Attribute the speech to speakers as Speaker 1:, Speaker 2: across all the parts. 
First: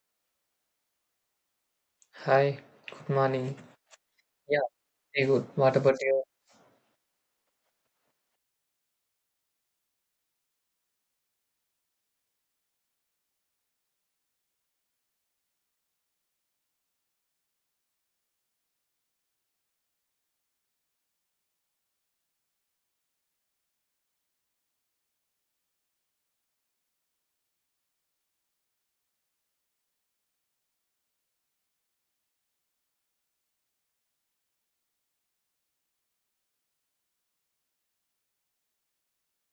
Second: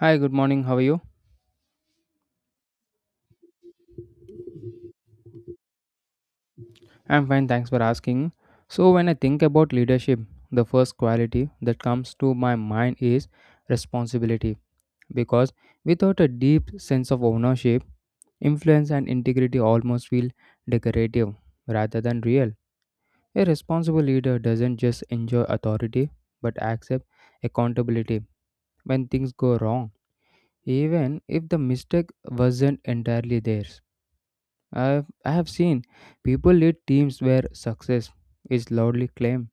Speaker 1: Hi, good morning. How are you?
Speaker 2: Hi, good morning. Yeah, very good. What about you?
Speaker 1: I'm fine, thanks for asking. So, when I think about leadership, the first quality that comes to my mind is responsibility because without a deep sense of ownership, influence and integrity almost feel decorative rather than real. A responsible leader doesn't just enjoy authority but accept accountability when things go wrong, even if the mistake wasn't entirely theirs. I have seen people lead teams where success is loudly claimed,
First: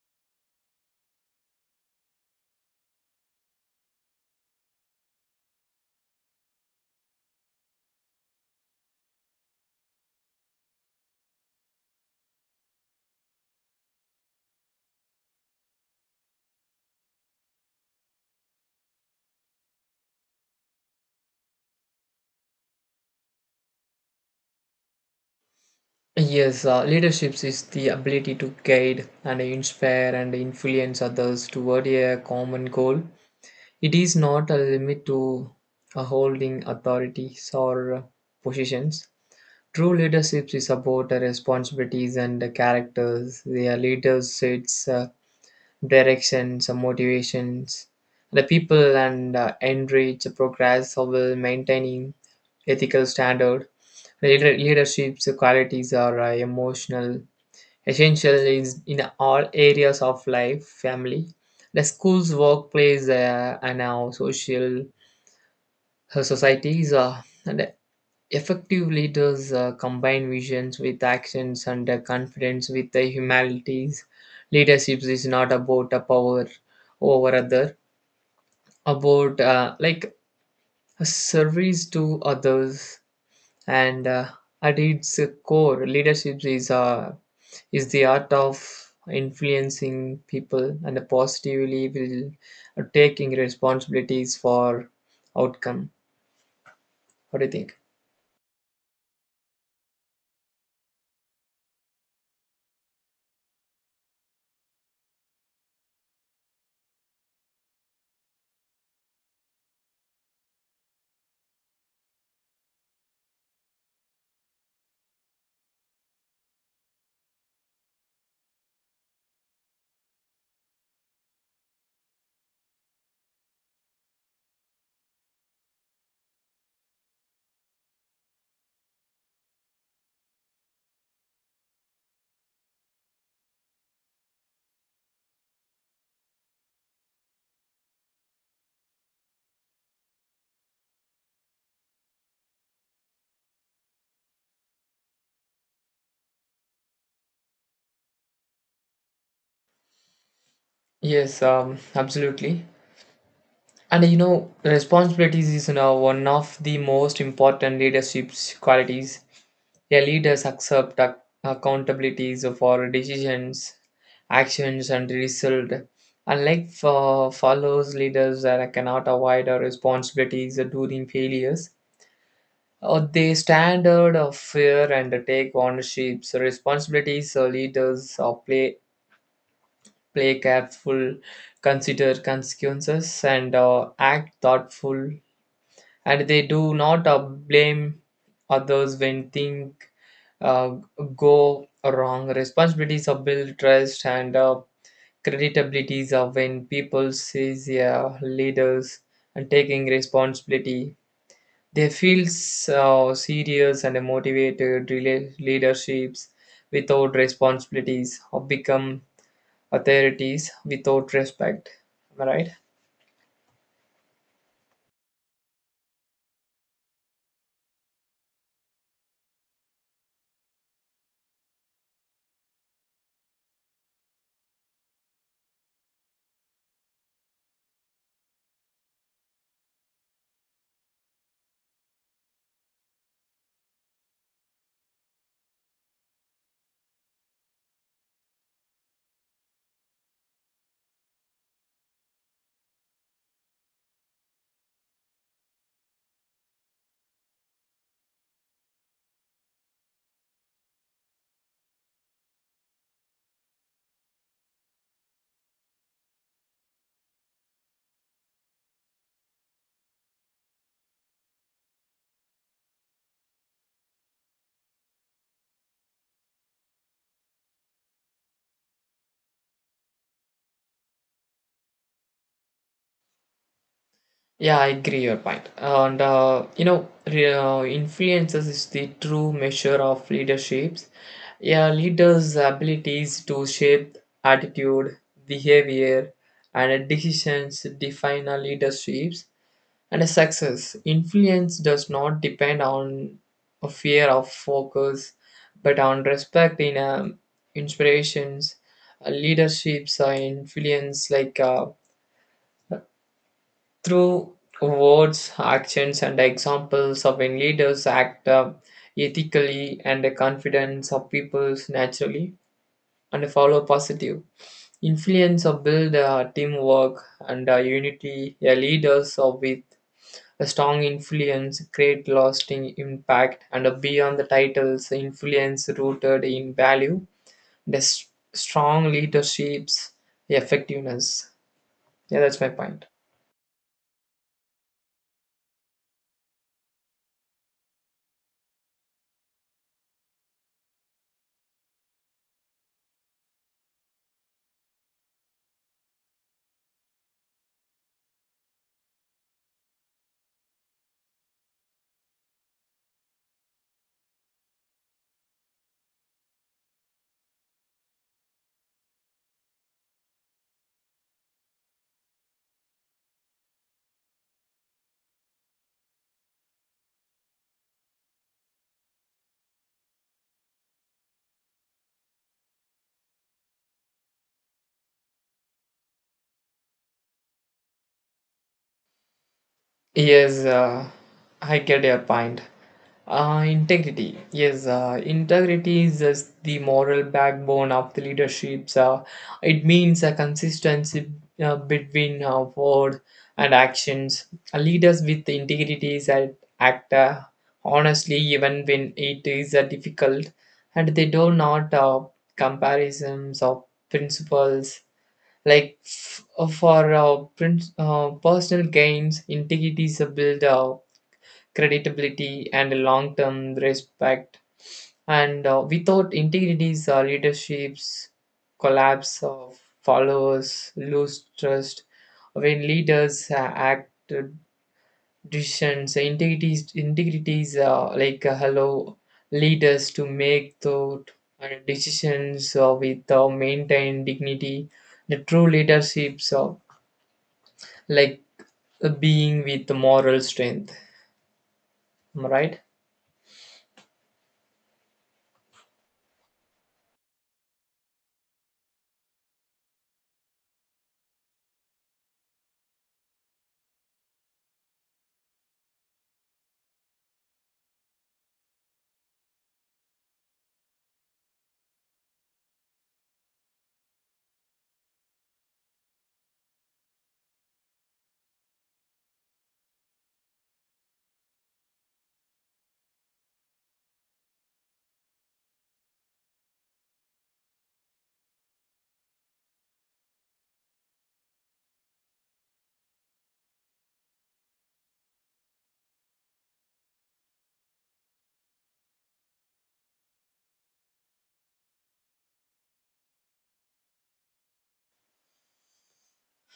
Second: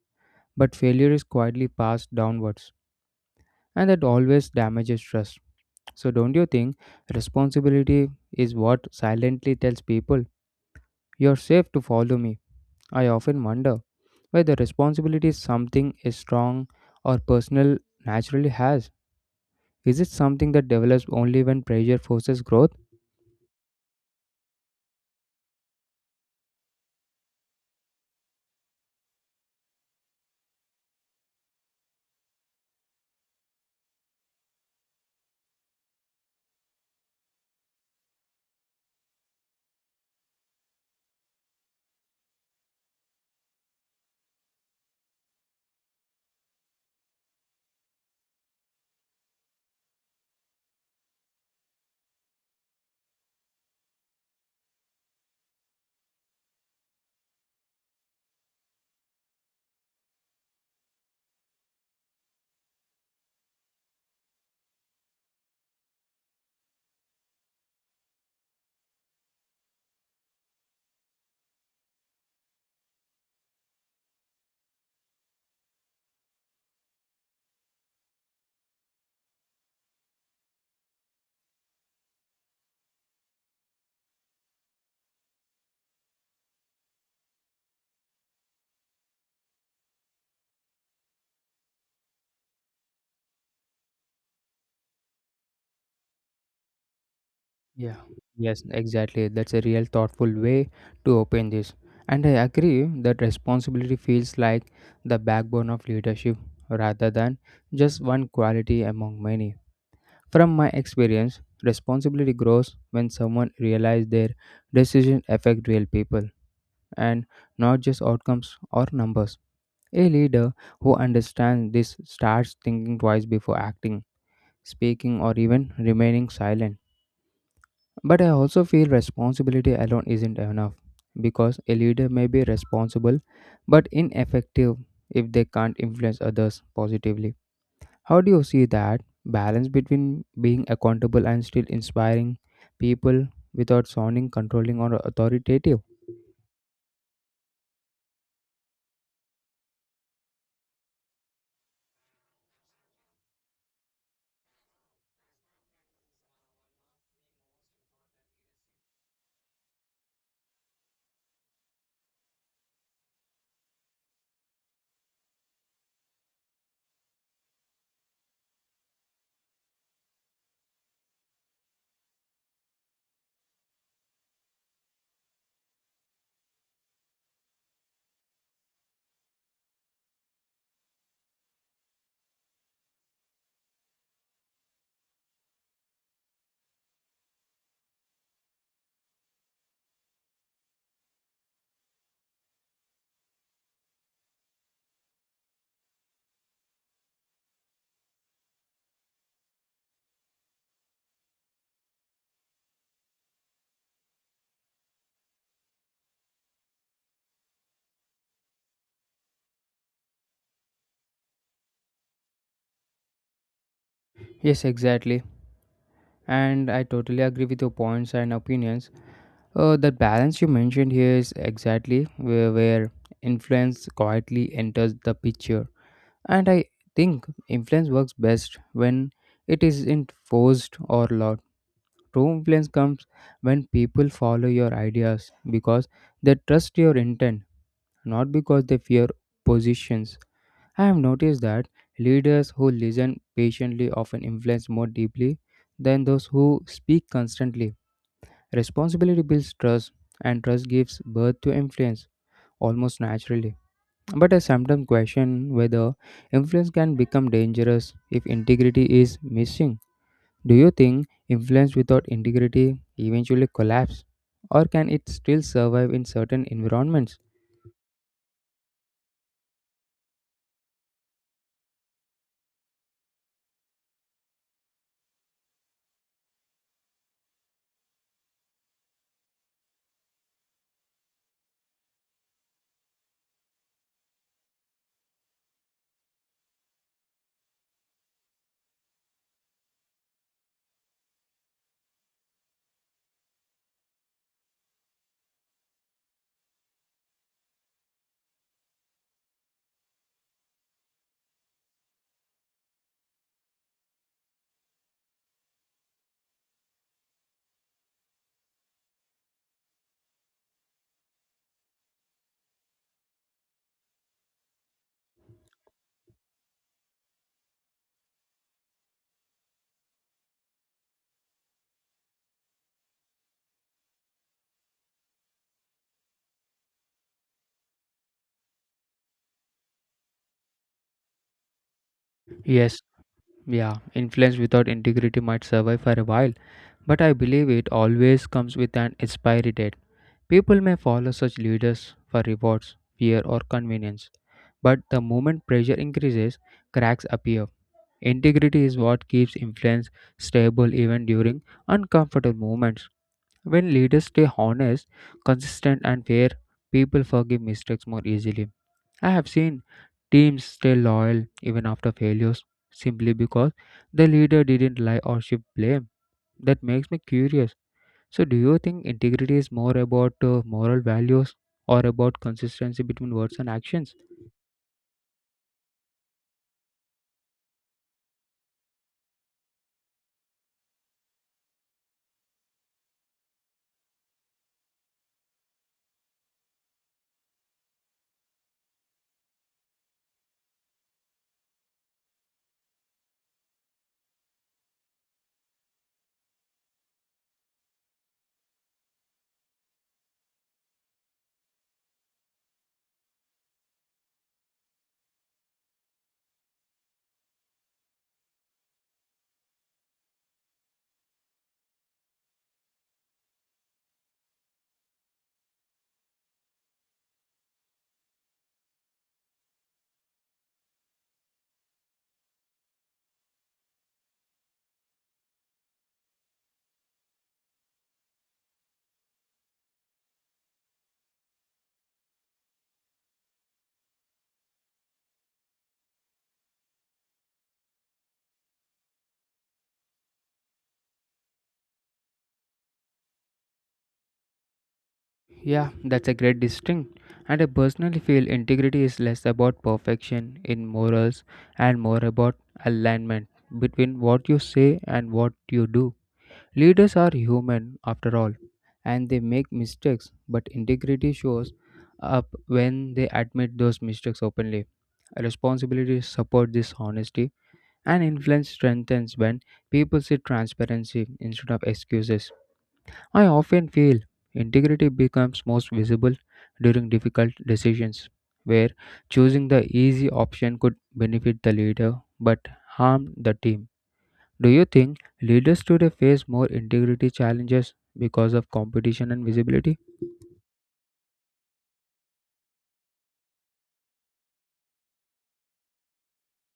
Speaker 1: but failure is quietly passed downwards, and that always damages trust. So, don't you think responsibility is what silently tells people, you're safe to follow me? I often wonder whether responsibility is something a strong or personal naturally has. Is it something that develops only when pressure forces growth?
Speaker 2: Yes, leadership is the ability to guide and inspire and influence others toward a common goal. It is not a limit to holding authorities or positions. True leadership is about responsibilities and characters. The leader sets directions, motivations, the people and enrich progress while maintaining ethical standard. Leadership's qualities are emotional, essential is in all areas of life, family, the schools, workplace, and our social societies. And effective leaders combine visions with actions and confidence with the humanities. Leadership is not about a power over other, about like a service to others and at its core, leadership is a is the art of influencing people and positively will taking responsibilities for outcome. What do you think?
Speaker 1: Yeah, Yes, exactly. That's a real thoughtful way to open this. And I agree that responsibility feels like the backbone of leadership rather than just one quality among many. From my experience, responsibility grows when someone realizes their decisions affect real people and not just outcomes or numbers. A leader who understands this starts thinking twice before acting, speaking, or even remaining silent. But I also feel responsibility alone isn't enough because a leader may be responsible but ineffective if they can't influence others positively. How do you see that balance between being accountable and still inspiring people without sounding controlling or authoritative?
Speaker 2: Yes, absolutely. And you know, responsibilities is, one of the most important leadership qualities. A leaders accept accountabilities for decisions, actions and result, unlike for follows leaders that cannot avoid our responsibilities during failures. They standard of fear and take ownerships, responsibilities. Leaders play careful, consider consequences, and act thoughtful. And they do not blame others when things uh, go wrong. Responsibilities are build trust and creditabilities are when people sees their leaders and taking responsibility, they feel so serious and motivated. Leaderships without responsibilities or become authorities without respect. Am I right?
Speaker 1: Yes, exactly. And I totally agree with your points and opinions. The balance you mentioned here is exactly where influence quietly enters the picture. And I think influence works best when it isn't forced or loud. True influence comes when people follow your ideas because they trust your intent, not because they fear positions. I have noticed that leaders who listen patiently often influence more deeply than those who speak constantly. Responsibility builds trust, and trust gives birth to influence almost naturally. But I sometimes question whether influence can become dangerous if integrity is missing. Do you think influence without integrity eventually collapse? Or can it still survive in certain environments?
Speaker 2: Yeah, I agree your point. And influences is the true measure of leaderships. Yeah, leaders' abilities to shape attitude, behavior, and decisions define a leadership's and a success. Influence does not depend on a fear of focus, but on respect in inspirations, leaderships, influence like through words, actions, and examples of when leaders act ethically and the confidence of people naturally and follow positive. Influence or build teamwork and unity. A leaders or with a strong influence, great lasting impact, and a beyond the titles, influence rooted in value, the s- strong leadership's effectiveness. Yeah, that's my
Speaker 1: Yes,
Speaker 2: point.
Speaker 1: Yeah, influence without integrity might survive for a while, but I believe it always comes with an expiry date. People may follow such leaders for rewards, fear, or convenience, but the moment pressure increases, cracks appear. Integrity is what keeps influence stable even during uncomfortable moments. When leaders stay honest, consistent, and fair, people forgive mistakes more easily. I have seen teams stay loyal even after failures simply because the leader didn't lie or shift blame. That makes me curious. So, do you think integrity is more about moral values or about consistency between words and actions?
Speaker 2: Yes, I get your point. Integrity. Yes, integrity is just the moral backbone of the leaderships. It means a consistency between word and actions. Leaders with integrity is act honestly even when it is difficult, and they do not comparisons of principles like personal gains, integrities are built, creditability, and long term respect. And without integrities, leaderships collapse, followers lose trust. When leaders act decisions integrity is like allow leaders to make thought and decisions with maintained dignity. The true leaderships like being with moral strength. Am I right?
Speaker 1: Yeah, that's a great distinct. And I personally feel integrity is less about perfection in morals and more about alignment between what you say and what you do. Leaders are human after all, and they make mistakes, but integrity shows up when they admit those mistakes openly. Responsibilities support this honesty, and influence strengthens when people see transparency instead of excuses. I often feel integrity becomes most visible during difficult decisions, where choosing the easy option could benefit the leader but harm the team. Do you think leaders today face more integrity challenges because of competition and visibility?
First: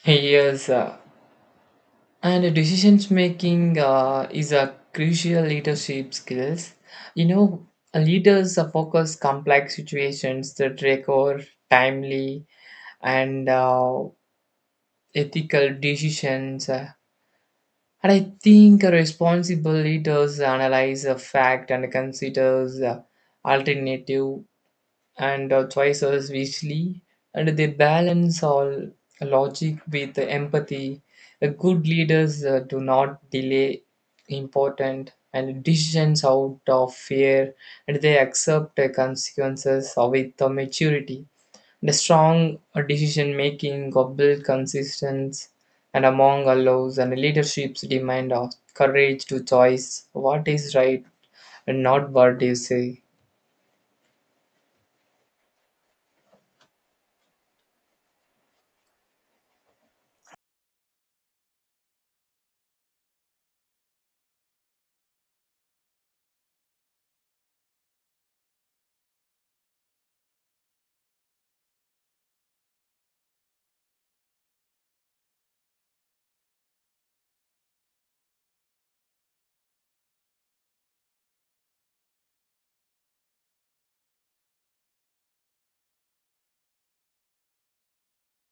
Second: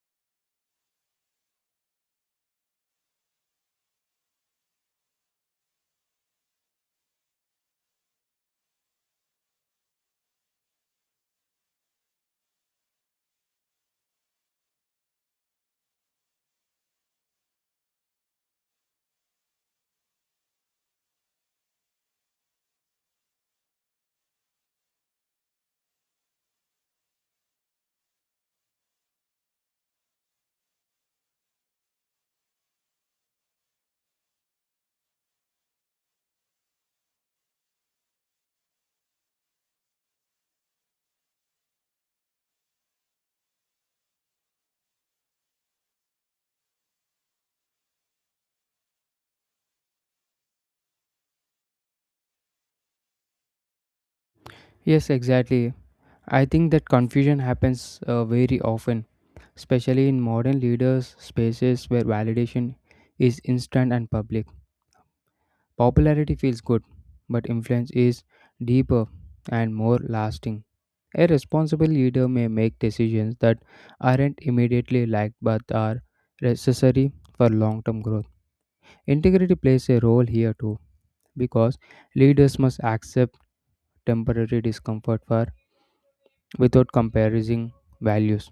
Speaker 2: Yes, and decisions making is a crucial leadership skills. You know, leaders focus complex situations that require timely and ethical decisions. And I think responsible leaders analyze a fact and considers alternative and choices wisely, and they balance all logic with empathy. Good leaders do not delay important and decisions out of fear, and they accept the consequences with the maturity. The strong decision making of Bill consists and among allows and leadership's demand of courage to choice what is right and not what you say.
Speaker 1: Yes, exactly. I think that confusion happens very often, especially in modern leaders' spaces where validation is instant and public. Popularity feels good, but influence is deeper and more lasting. A responsible leader may make decisions that aren't immediately liked but are necessary for long term growth. Integrity plays a role here too because leaders must accept temporary discomfort for without comparison values.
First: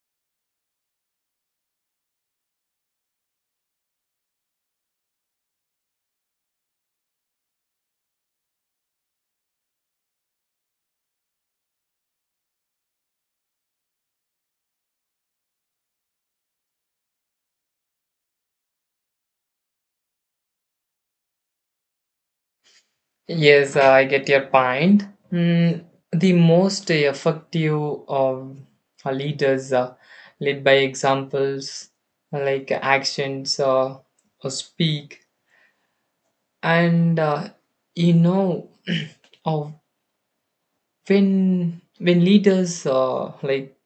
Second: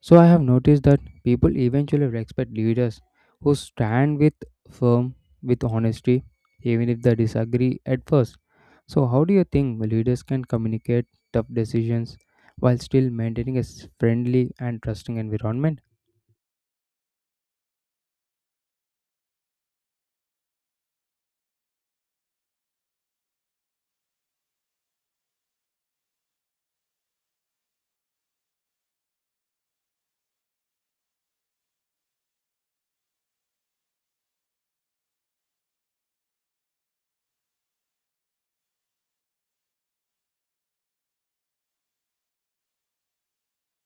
Speaker 1: So I have noticed that people eventually respect leaders who stand with firm with honesty even if they disagree at first. So how do you think leaders can communicate tough decisions while still maintaining a friendly and trusting environment?
Speaker 2: Yes, I get your point. Mm, the most effective of leaders lead by examples like actions or speak. And you know, of when leaders like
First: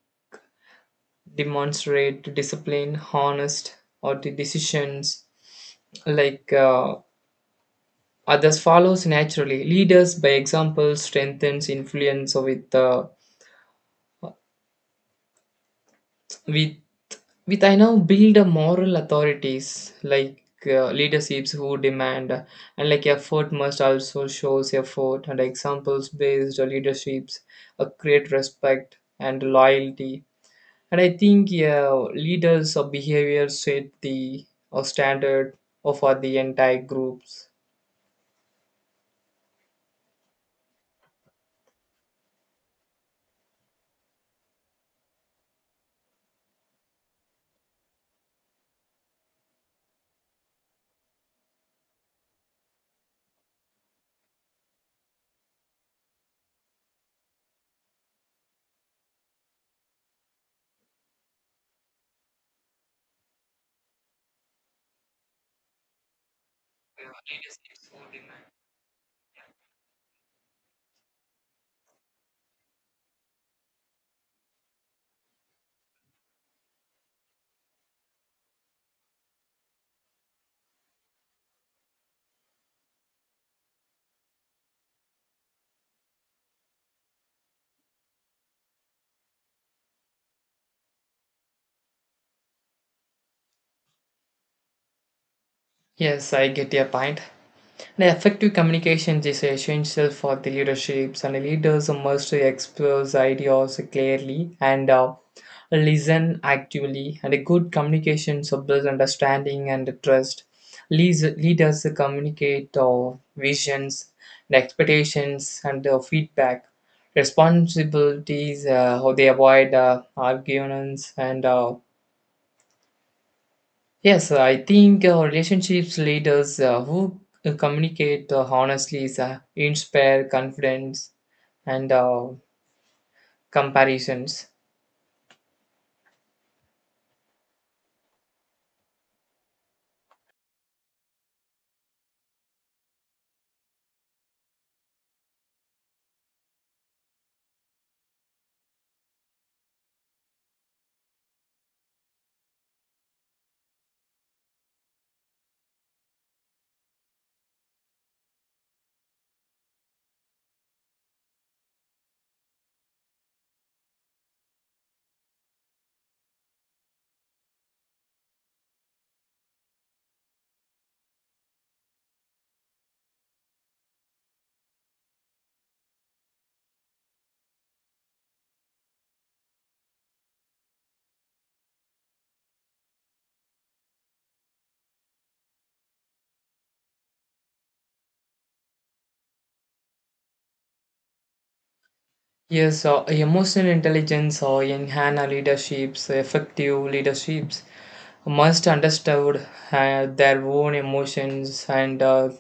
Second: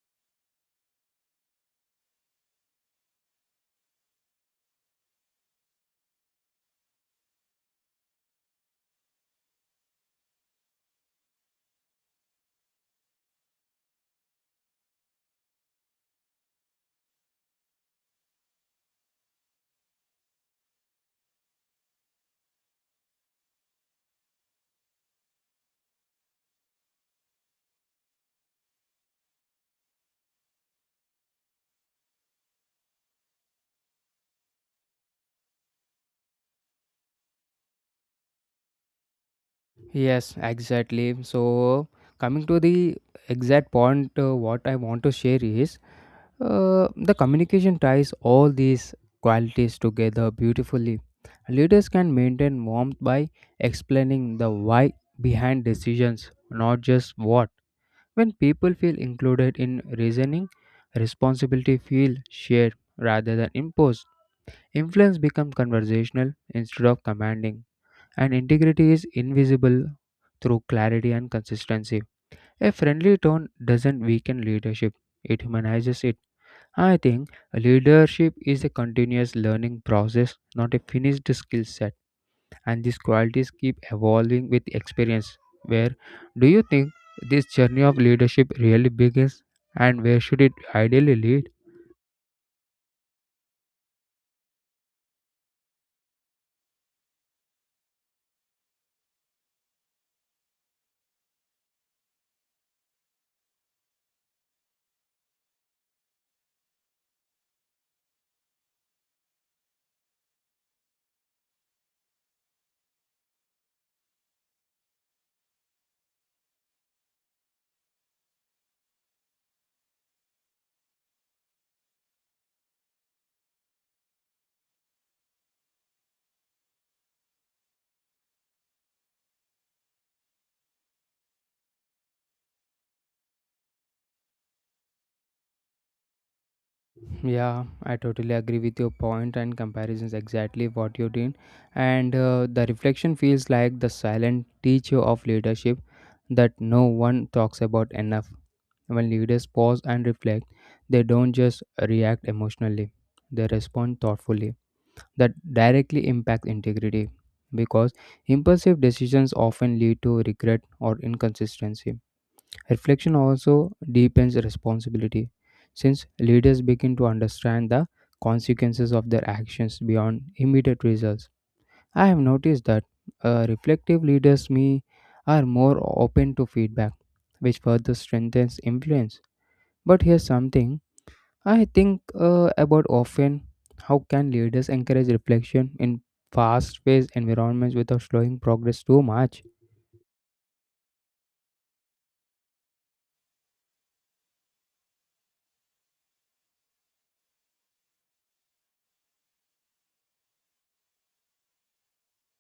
Speaker 2: demonstrate discipline, honest, or the decisions like others follows naturally. Leaders by example strengthens influence with with I now build a moral authorities like leaderships who demand and like effort must also shows effort and examples based leaderships create respect and loyalty. And I think, yeah, leaders of behavior set the standard for the entire groups.
Speaker 1: Yes, exactly. So coming to the exact point what I want to share is the communication ties all these qualities together beautifully. Leaders can maintain warmth by explaining the why behind decisions, not just what. When people feel included in reasoning, responsibility feels shared rather than imposed. Influence becomes conversational instead of commanding, and integrity is invisible through clarity and consistency. A friendly tone doesn't weaken leadership; it humanizes it. I think leadership is a continuous learning process, not a finished skill set, and these qualities keep evolving with experience. Where do you think this journey of leadership really begins, and where should it ideally lead?
Speaker 2: Yes, I get your point. The effective communication is essential for the leaderships, and leaders must express ideas clearly and listen actively. And a good communication builds understanding and trust. Leaders communicate visions, and expectations, and feedback. Responsibilities, how they avoid arguments and yes, I think relationships leaders who communicate honestly is, inspire confidence and comparisons.
Speaker 1: Yeah, I totally agree with your point and comparisons exactly what you did. And the reflection feels like the silent teacher of leadership that no one talks about enough. When leaders pause and reflect, they don't just react emotionally, they respond thoughtfully. That directly impacts integrity because impulsive decisions often lead to regret or inconsistency. Reflection also deepens responsibility since leaders begin to understand the consequences of their actions beyond immediate results. I have noticed that reflective leaders me are more open to feedback, which further strengthens influence. But here's something I think about often. How can leaders encourage reflection in fast paced environments without slowing progress too much?
Speaker 2: Yes, emotional intelligence or enhance leaderships, effective leaderships must understand their own emotions and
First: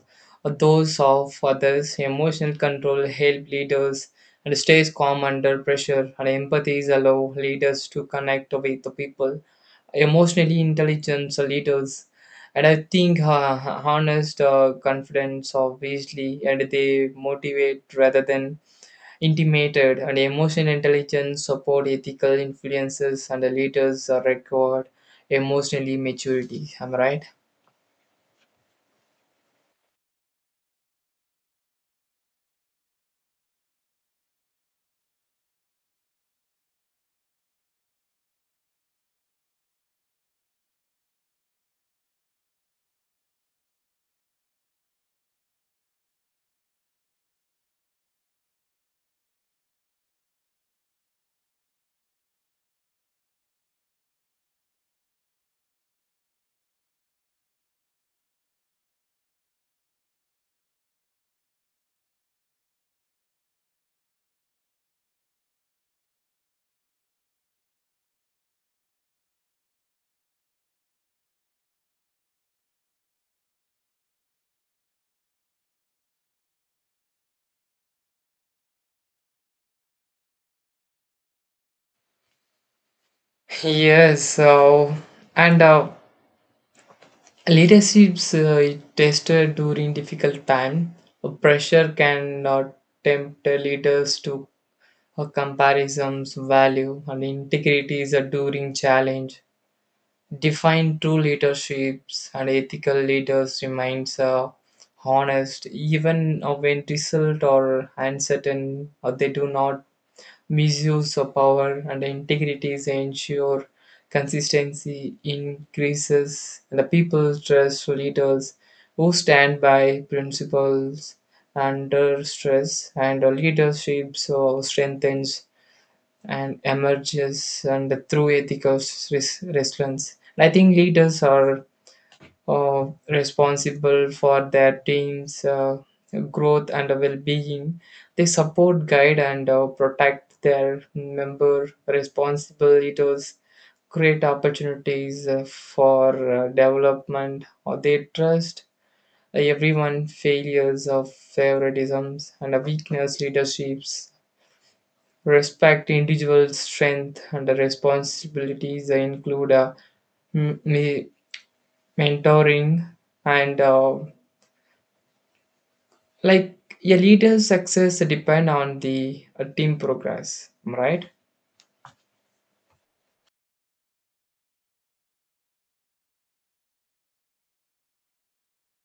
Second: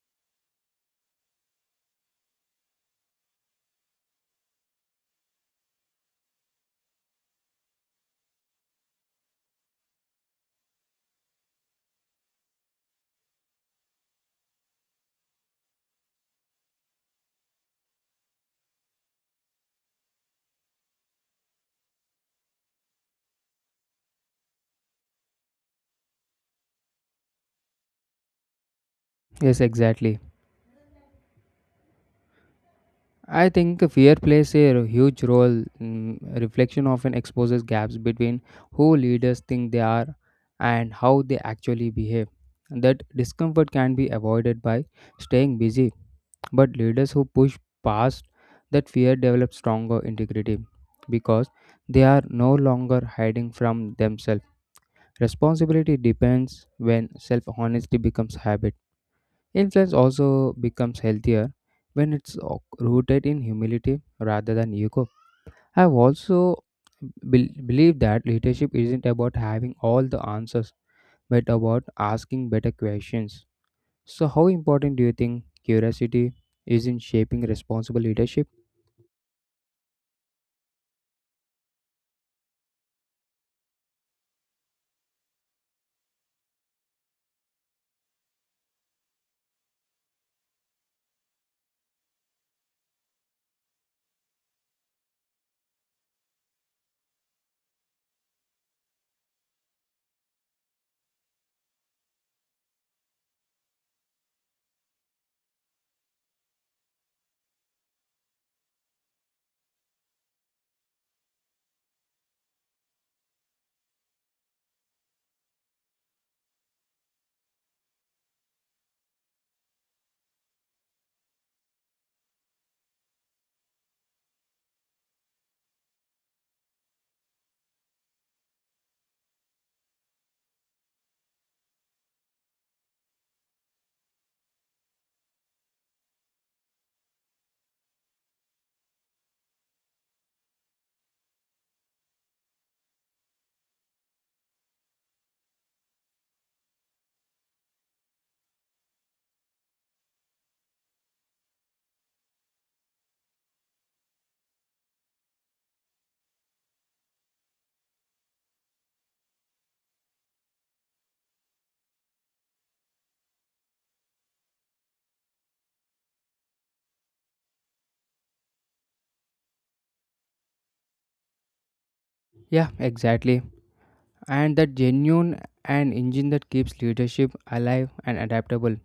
Speaker 2: those of others. Emotional control help leaders and stays calm under pressure and empathy allow leaders to connect with the people emotionally intelligent leaders. And I think harness the confidence of Weasley and they motivate rather than intimidated. And emotional intelligence support ethical influences and the leaders are record emotionally maturity. Am I right?
Speaker 1: Yes, exactly. I think fear plays a huge role. Reflection often exposes gaps between who leaders think they are and how they actually behave. That discomfort can be avoided by staying busy. But leaders who push past that fear develop stronger integrity because they are no longer hiding from themselves. Responsibility depends when self honesty becomes habit. Influence also becomes healthier when rooted in humility rather than ego. I've also believe that leadership isn't about having all the answers but about asking better questions. So, how important do you think curiosity is in shaping responsible leadership?
Speaker 2: Yes, so, and leadership's tested during difficult time. Pressure can tempt the leaders to a comparison's value and integrity is a during challenge. Define true leaderships and ethical leaders remains honest even when result are uncertain or they do not misuse of power and integrity is ensure consistency increases and the people trust leaders who stand by principles under stress and leadership so strengthens and emerges and through ethical resilience. I think leaders are responsible for their team's growth and well-being. They support, guide, and protect their member. Responsible leaders create opportunities for development, or they trust everyone failures of favoritisms and a weakness leaderships. Respect individual strength and responsibilities. They include m- me- mentoring and like a leader's success depend on the team progress, right?
Speaker 1: Yeah, exactly. And that genuine an engine that keeps leadership alive and adaptable.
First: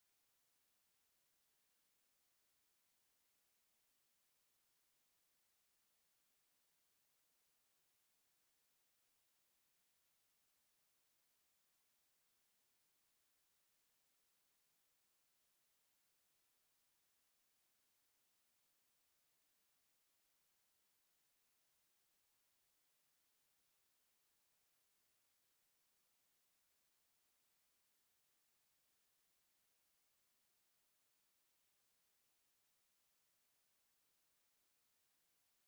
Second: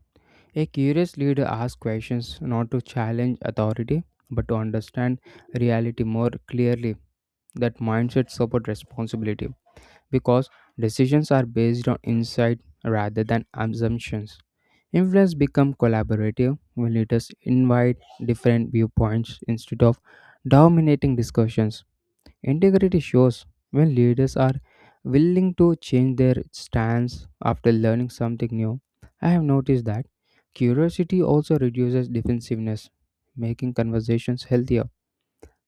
Speaker 1: A curious leader asks questions not to challenge authority but to understand reality more clearly. That mindset supports responsibility because decisions are based on insight rather than assumptions. Influence becomes collaborative when leaders invite different viewpoints instead of dominating discussions. Integrity shows when leaders are willing to change their stance after learning something new. I have noticed that curiosity also reduces defensiveness, making conversations healthier.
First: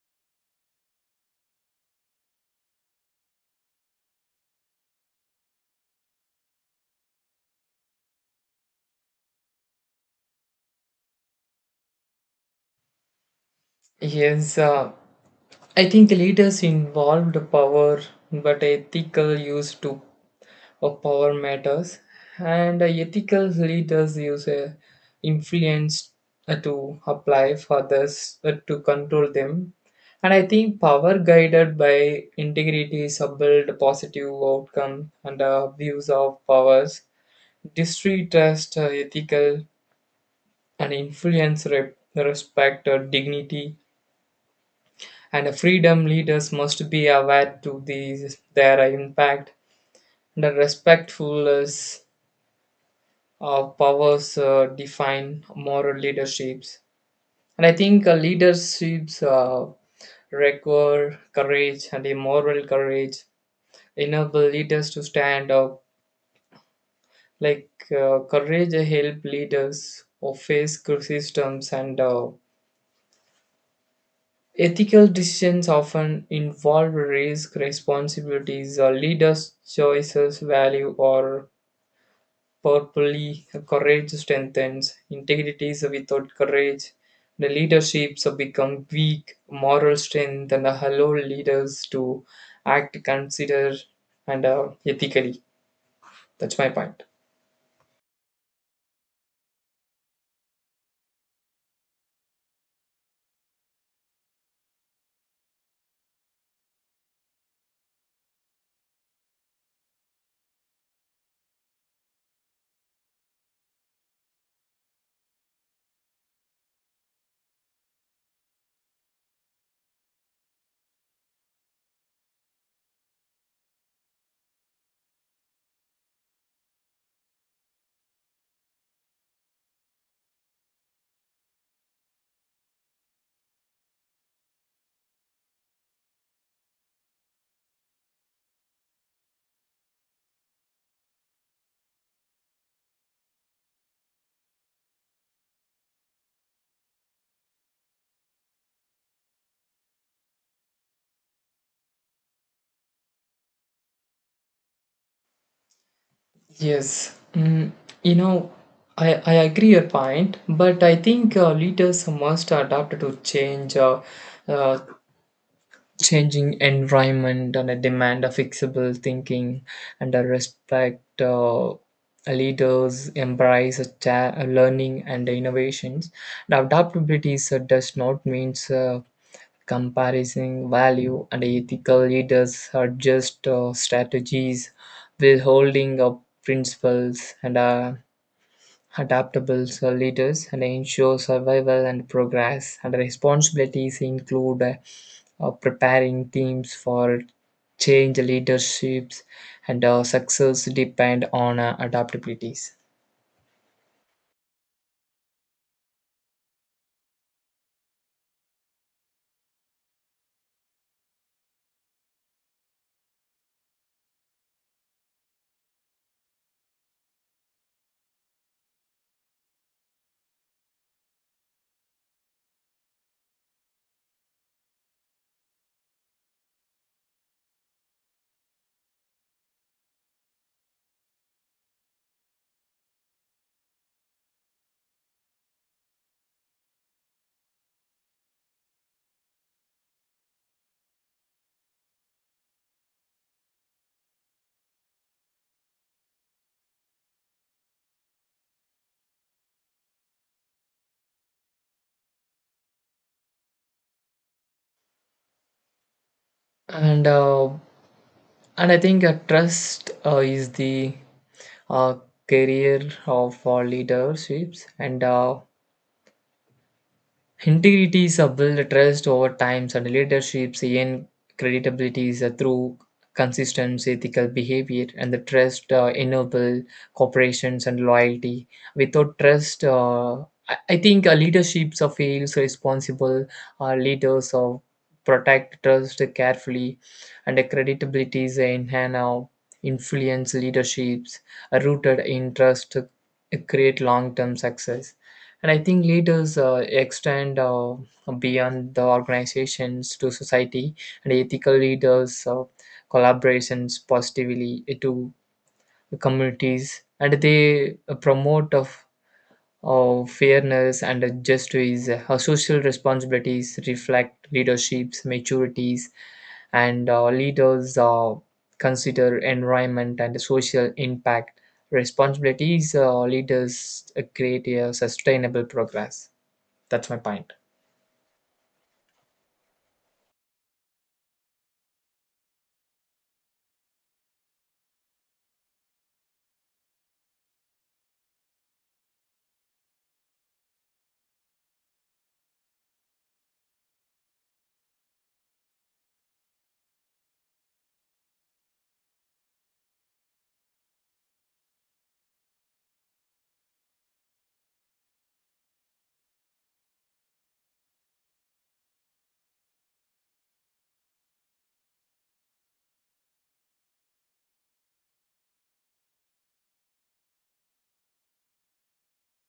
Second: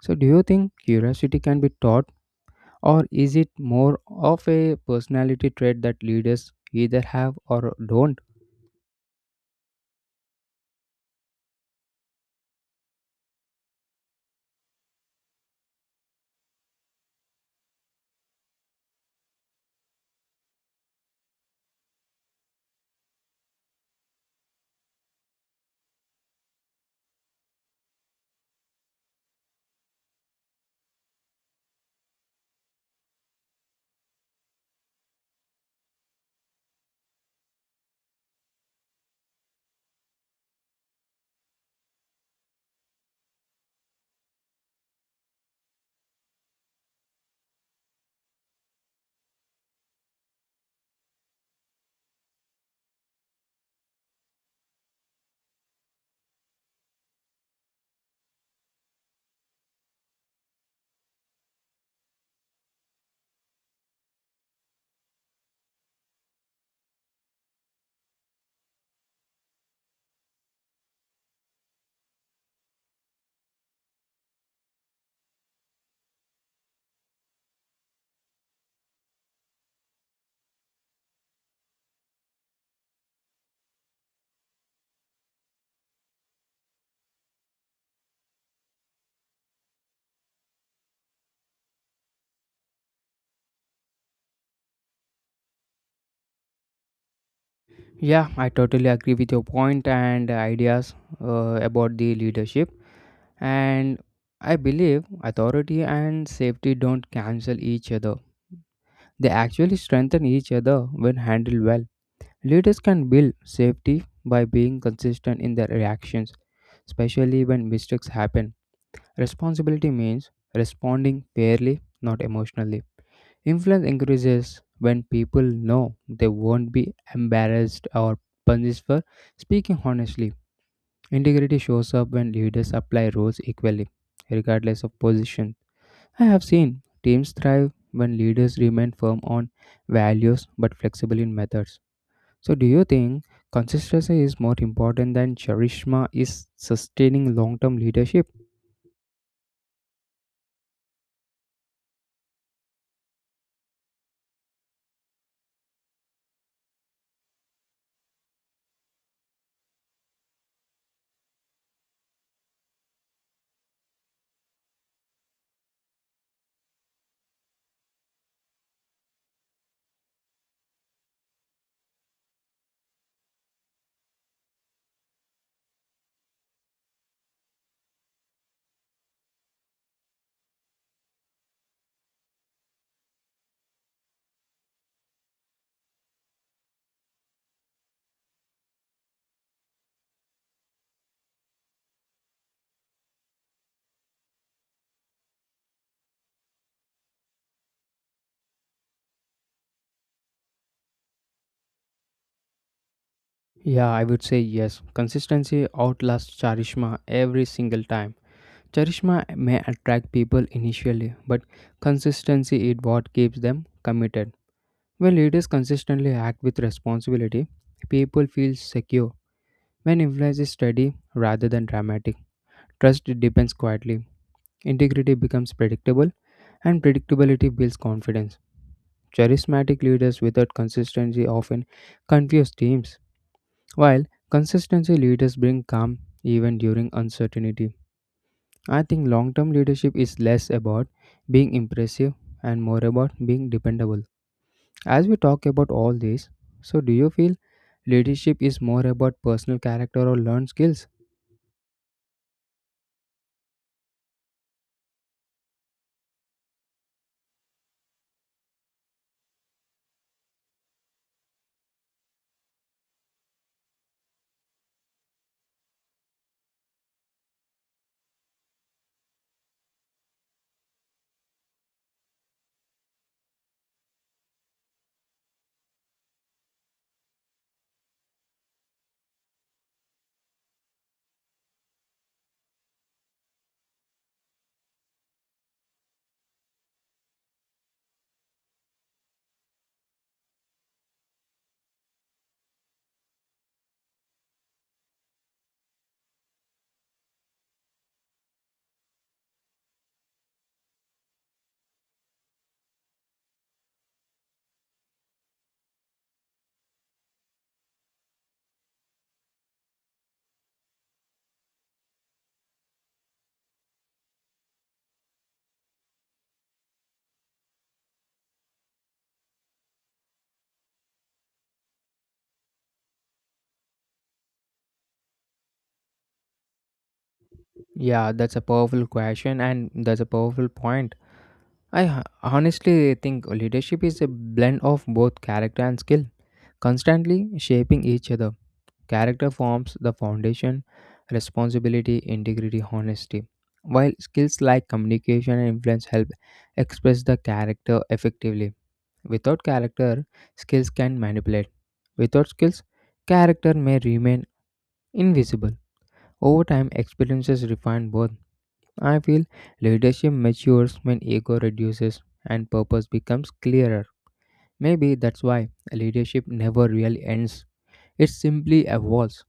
Speaker 1: So, do you think curiosity can be taught, or is it more of a personality trait that leaders either have or don't?
Speaker 2: Yes, I think the leaders involved power but ethical use to of power matters, and ethical leaders use influence to apply for others to control them. And I think power guided by integrity is a build positive outcome and views of powers. District ethical and influence respect, dignity, and freedom leaders must be aware to these, their impact and respectfulness powers define moral leaderships. And I think leaderships require courage and a moral courage, enable leaders to stand up. Like courage help leaders or face systems and ethical decisions often involve risk, responsibilities, leaders' choices, value, or Purpley, courage strengthens, integrity is without courage. The leaderships become weak, moral strength and allow leaders to act, consider, and ethically. That's my point.
Speaker 1: Yeah, I totally agree with your point and ideas about the leadership. And I believe authority and safety don't cancel each other. They actually strengthen each other when handled well. Leaders can build safety by being consistent in their reactions, especially when mistakes happen. Responsibility means responding fairly, not emotionally. Influence increases when people know they won't be embarrassed or punished for speaking honestly. Integrity shows up when leaders apply rules equally, regardless of position. I have seen teams thrive when leaders remain firm on values but flexible in methods. So, do you think consistency is more important than charisma is sustaining long term leadership?
Speaker 2: Yes, mm, you know, I agree your point, but I think leaders must adapt to change. Uh, Changing environment and a demand of flexible thinking and a respect leaders embrace a learning and innovations. Now adaptability so does not means comparison value and ethical leaders are just strategies withholding of principles and adaptable leaders and ensure survival and progress, and responsibilities include preparing teams for change leaderships and success depend on adaptabilities
Speaker 1: Yeah, I would say yes. Consistency outlasts charisma every single time. Charisma may attract people initially, but consistency is what keeps them committed. When leaders consistently act with responsibility, people feel secure. When influence is steady rather than dramatic, trust depends quietly. Integrity becomes predictable, and predictability builds confidence. Charismatic leaders without consistency often confuse teams, while consistency leaders bring calm even during uncertainty. I think long term leadership is less about being impressive and more about being dependable. As we talk about all this, so do you feel leadership is more about personal character or learned skills?
Speaker 2: and uh, and I think trust is the uh, career of leaderships and integrity is a built trust over time, and leaderships and credibility is a through consistent ethical behavior, and the trust enable corporations and loyalty. Without trust, I think leaderships of fails responsible leaders of protect trust carefully, and the credibility is enhance influence leaderships rooted in trust create long term success. And I think leaders extend beyond the organizations to society, and ethical leaders collaborations positively to communities, and they promote of fairness and justice. Social responsibilities reflect leadership's maturities, and leaders consider environment and social impact responsibilities. Leaders create a sustainable progress. That's my point.
Speaker 1: Yeah, that's a powerful question and that's a powerful point. Honestly think leadership is a blend of both character and skill, constantly shaping each other. Character forms the foundation, responsibility, integrity, honesty. While skills like communication and influence help express the character effectively. Without character, skills can manipulate. Without skills, character may remain invisible. Over time, experiences refine both. I feel leadership matures when ego reduces and purpose becomes clearer. Maybe that's why leadership never really ends, it simply evolves.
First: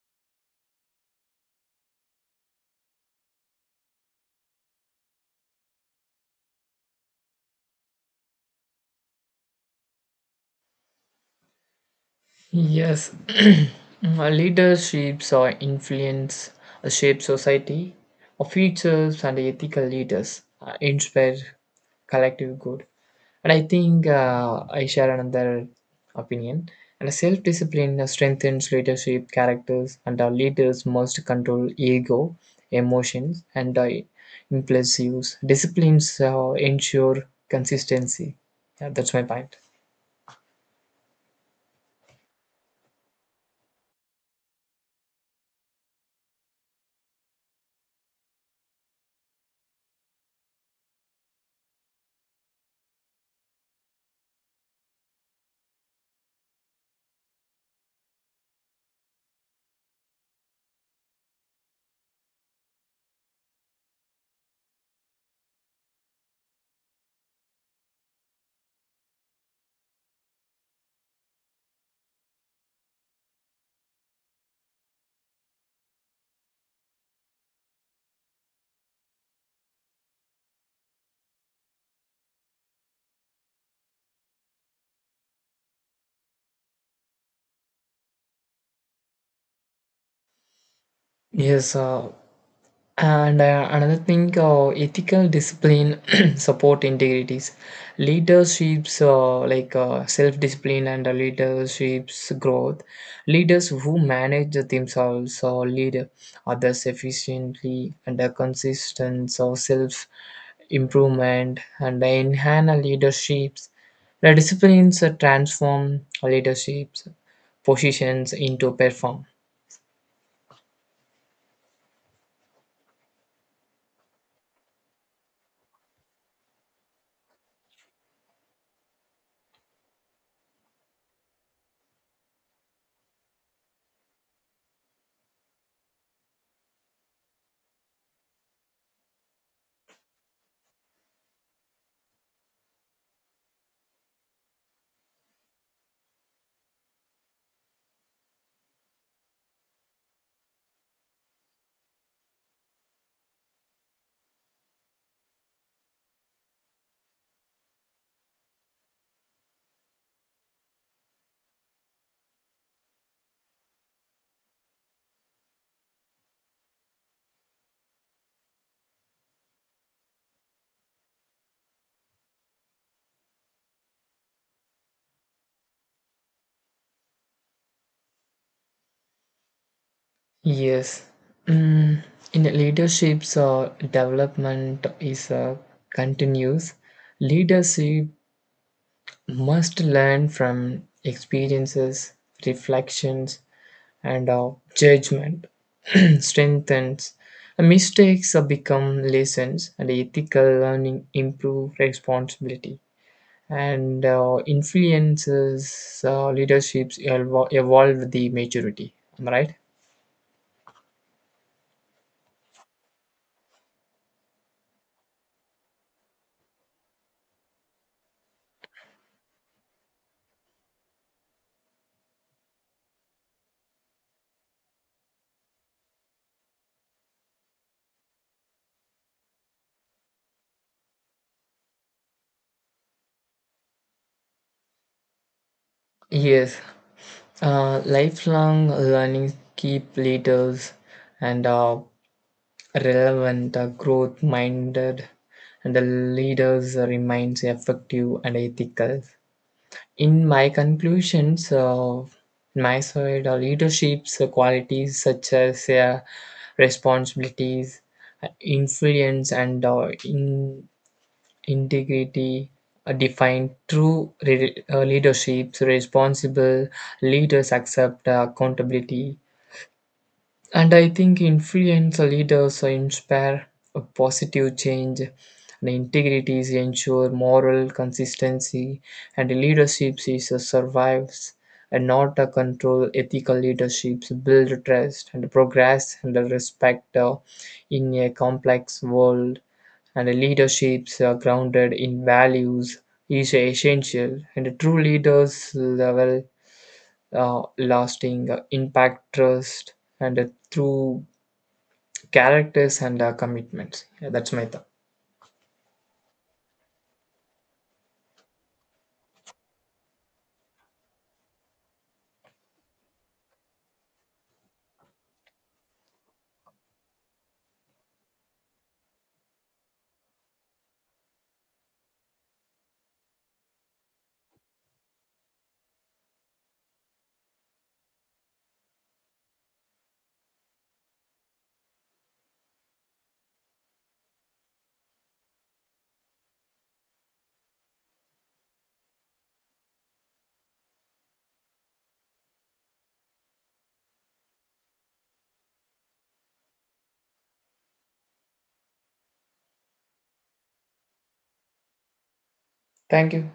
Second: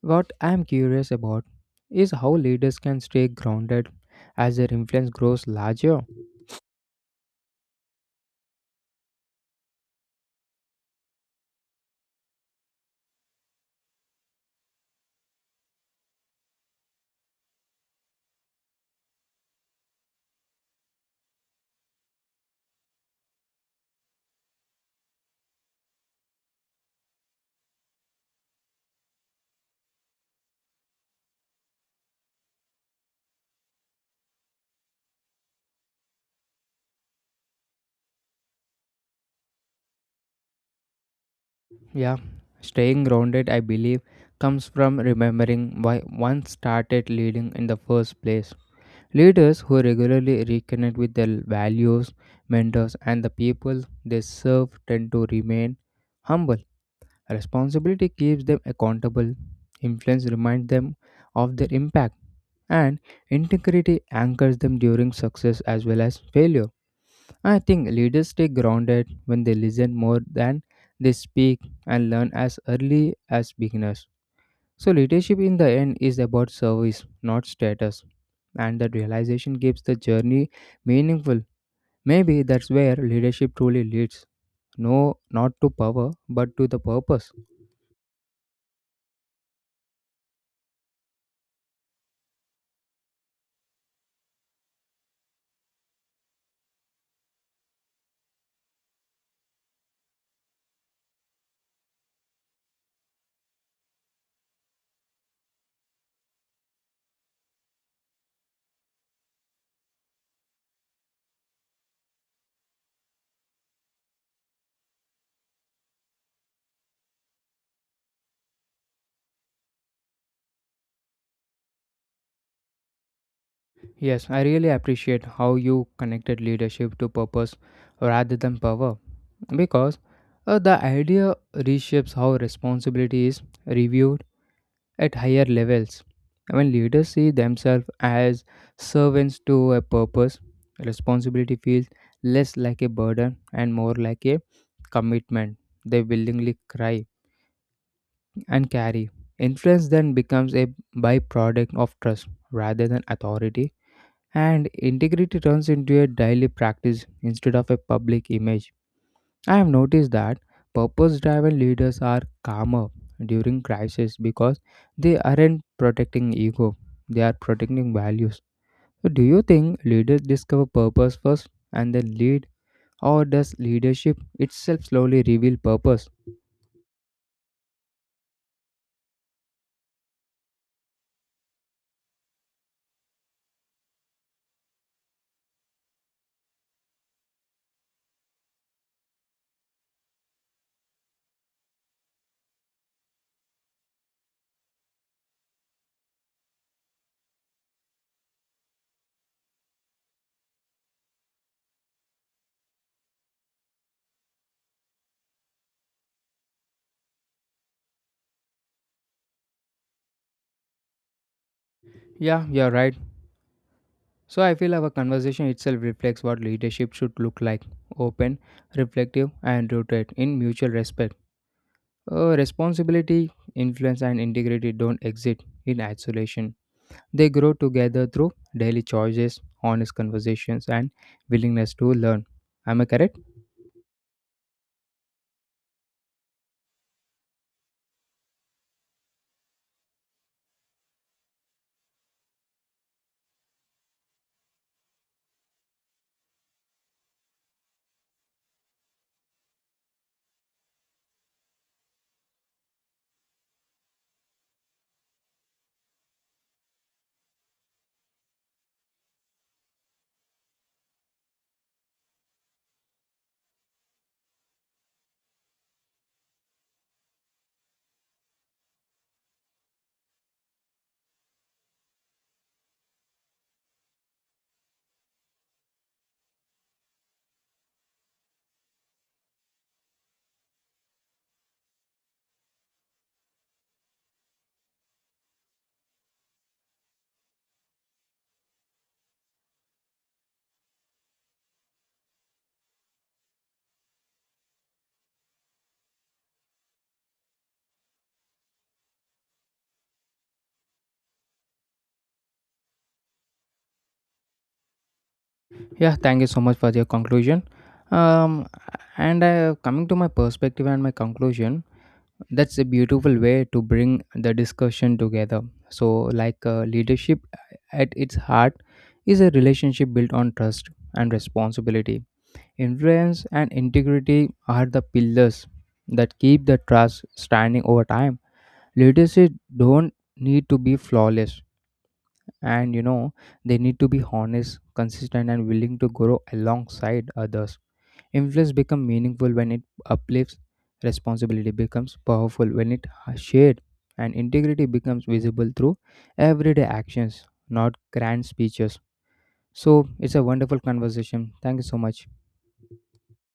Speaker 1: What I'm curious about is how leaders can stay grounded as their influence grows larger.
Speaker 2: Yes, leaderships or influence shape society. Our futures and ethical leaders inspire collective good. And I think, I share another opinion. And self discipline strengthens leadership characters, and our leaders must control ego, emotions, and impulsives. Disciplines ensure consistency. Yeah, that's my point.
Speaker 1: Yeah, staying grounded, I believe, comes from remembering why one started leading in the first place. Leaders who regularly reconnect with their values, mentors, and the people they serve tend to remain humble. Responsibility keeps them accountable, influence reminds them of their impact and integrity anchors them during success as well as failure. I think leaders stay grounded when they listen more than they speak and learn as early as beginners. So, leadership in the end is about service, not status, and that realization keeps the journey meaningful. Maybe that's where leadership truly leads. No, not to power, but to the purpose.
Speaker 2: Yes, and another thing, ethical discipline support integrities. Leaderships like self discipline and leaderships growth. Leaders who manage themselves or lead others efficiently and are consistent or self improvement and enhance leaderships. The disciplines transform leaderships positions into perform.
Speaker 1: Yes, I really appreciate how you connected leadership to purpose rather than power. Because the idea reshapes how responsibility is reviewed at higher levels. When leaders see themselves as servants to a purpose, responsibility feels less like a burden and more like a commitment they willingly cry and carry. Influence then becomes a byproduct of trust rather than authority, and integrity turns into a daily practice instead of a public image. I have noticed that purpose driven leaders are calmer during crisis because they aren't protecting ego, they are protecting values. So, do you think leaders discover purpose first and then lead, or does leadership itself slowly reveal purpose?
Speaker 2: Yes. Mm, in leadership's development is continuous. Leadership must learn from experiences, reflections, and judgment. Strengthens mistakes become lessons, and ethical learning improve responsibility. And influences leaderships evolve the maturity. Am I right?
Speaker 1: Yeah, you're right. So, I feel our conversation itself reflects what leadership should look like open, reflective, and rooted in mutual respect. Responsibility, influence, and integrity don't exist in isolation. They grow together through daily choices, honest conversations, and willingness to learn. Am I correct?
Speaker 2: Yes, lifelong learning keep leaders and relevant, growth-minded, and the leaders remains effective and ethical. In my conclusions, my side, leadership's qualities such as responsibilities, influence, and in integrity define true leadership. Responsible leaders accept accountability and I think influential leaders inspire a positive change, and integrities ensure moral consistency, and leadership is a survives and not a control. Ethical leaderships build trust and progress and the respect in a complex world. And leaderships are grounded in values is essential. And true leaders level lasting impact, trust, and through characters and commitments. Yeah, that's my thought.
Speaker 1: Yeah, thank you so much for your conclusion. Um, and Coming to my perspective and my conclusion, that's a beautiful way to bring the discussion together. So, leadership at its heart is a relationship built on trust and responsibility. Influence and integrity are the pillars that keep the trust standing over time. Leadership don't need to be flawless, and they need to be honest, consistent, and willing to grow alongside others. Influence becomes meaningful when it uplifts, responsibility becomes powerful when it shared, and integrity becomes visible through everyday actions, not grand speeches. So, it's a wonderful conversation. Thank you so much.
Speaker 2: Thank you.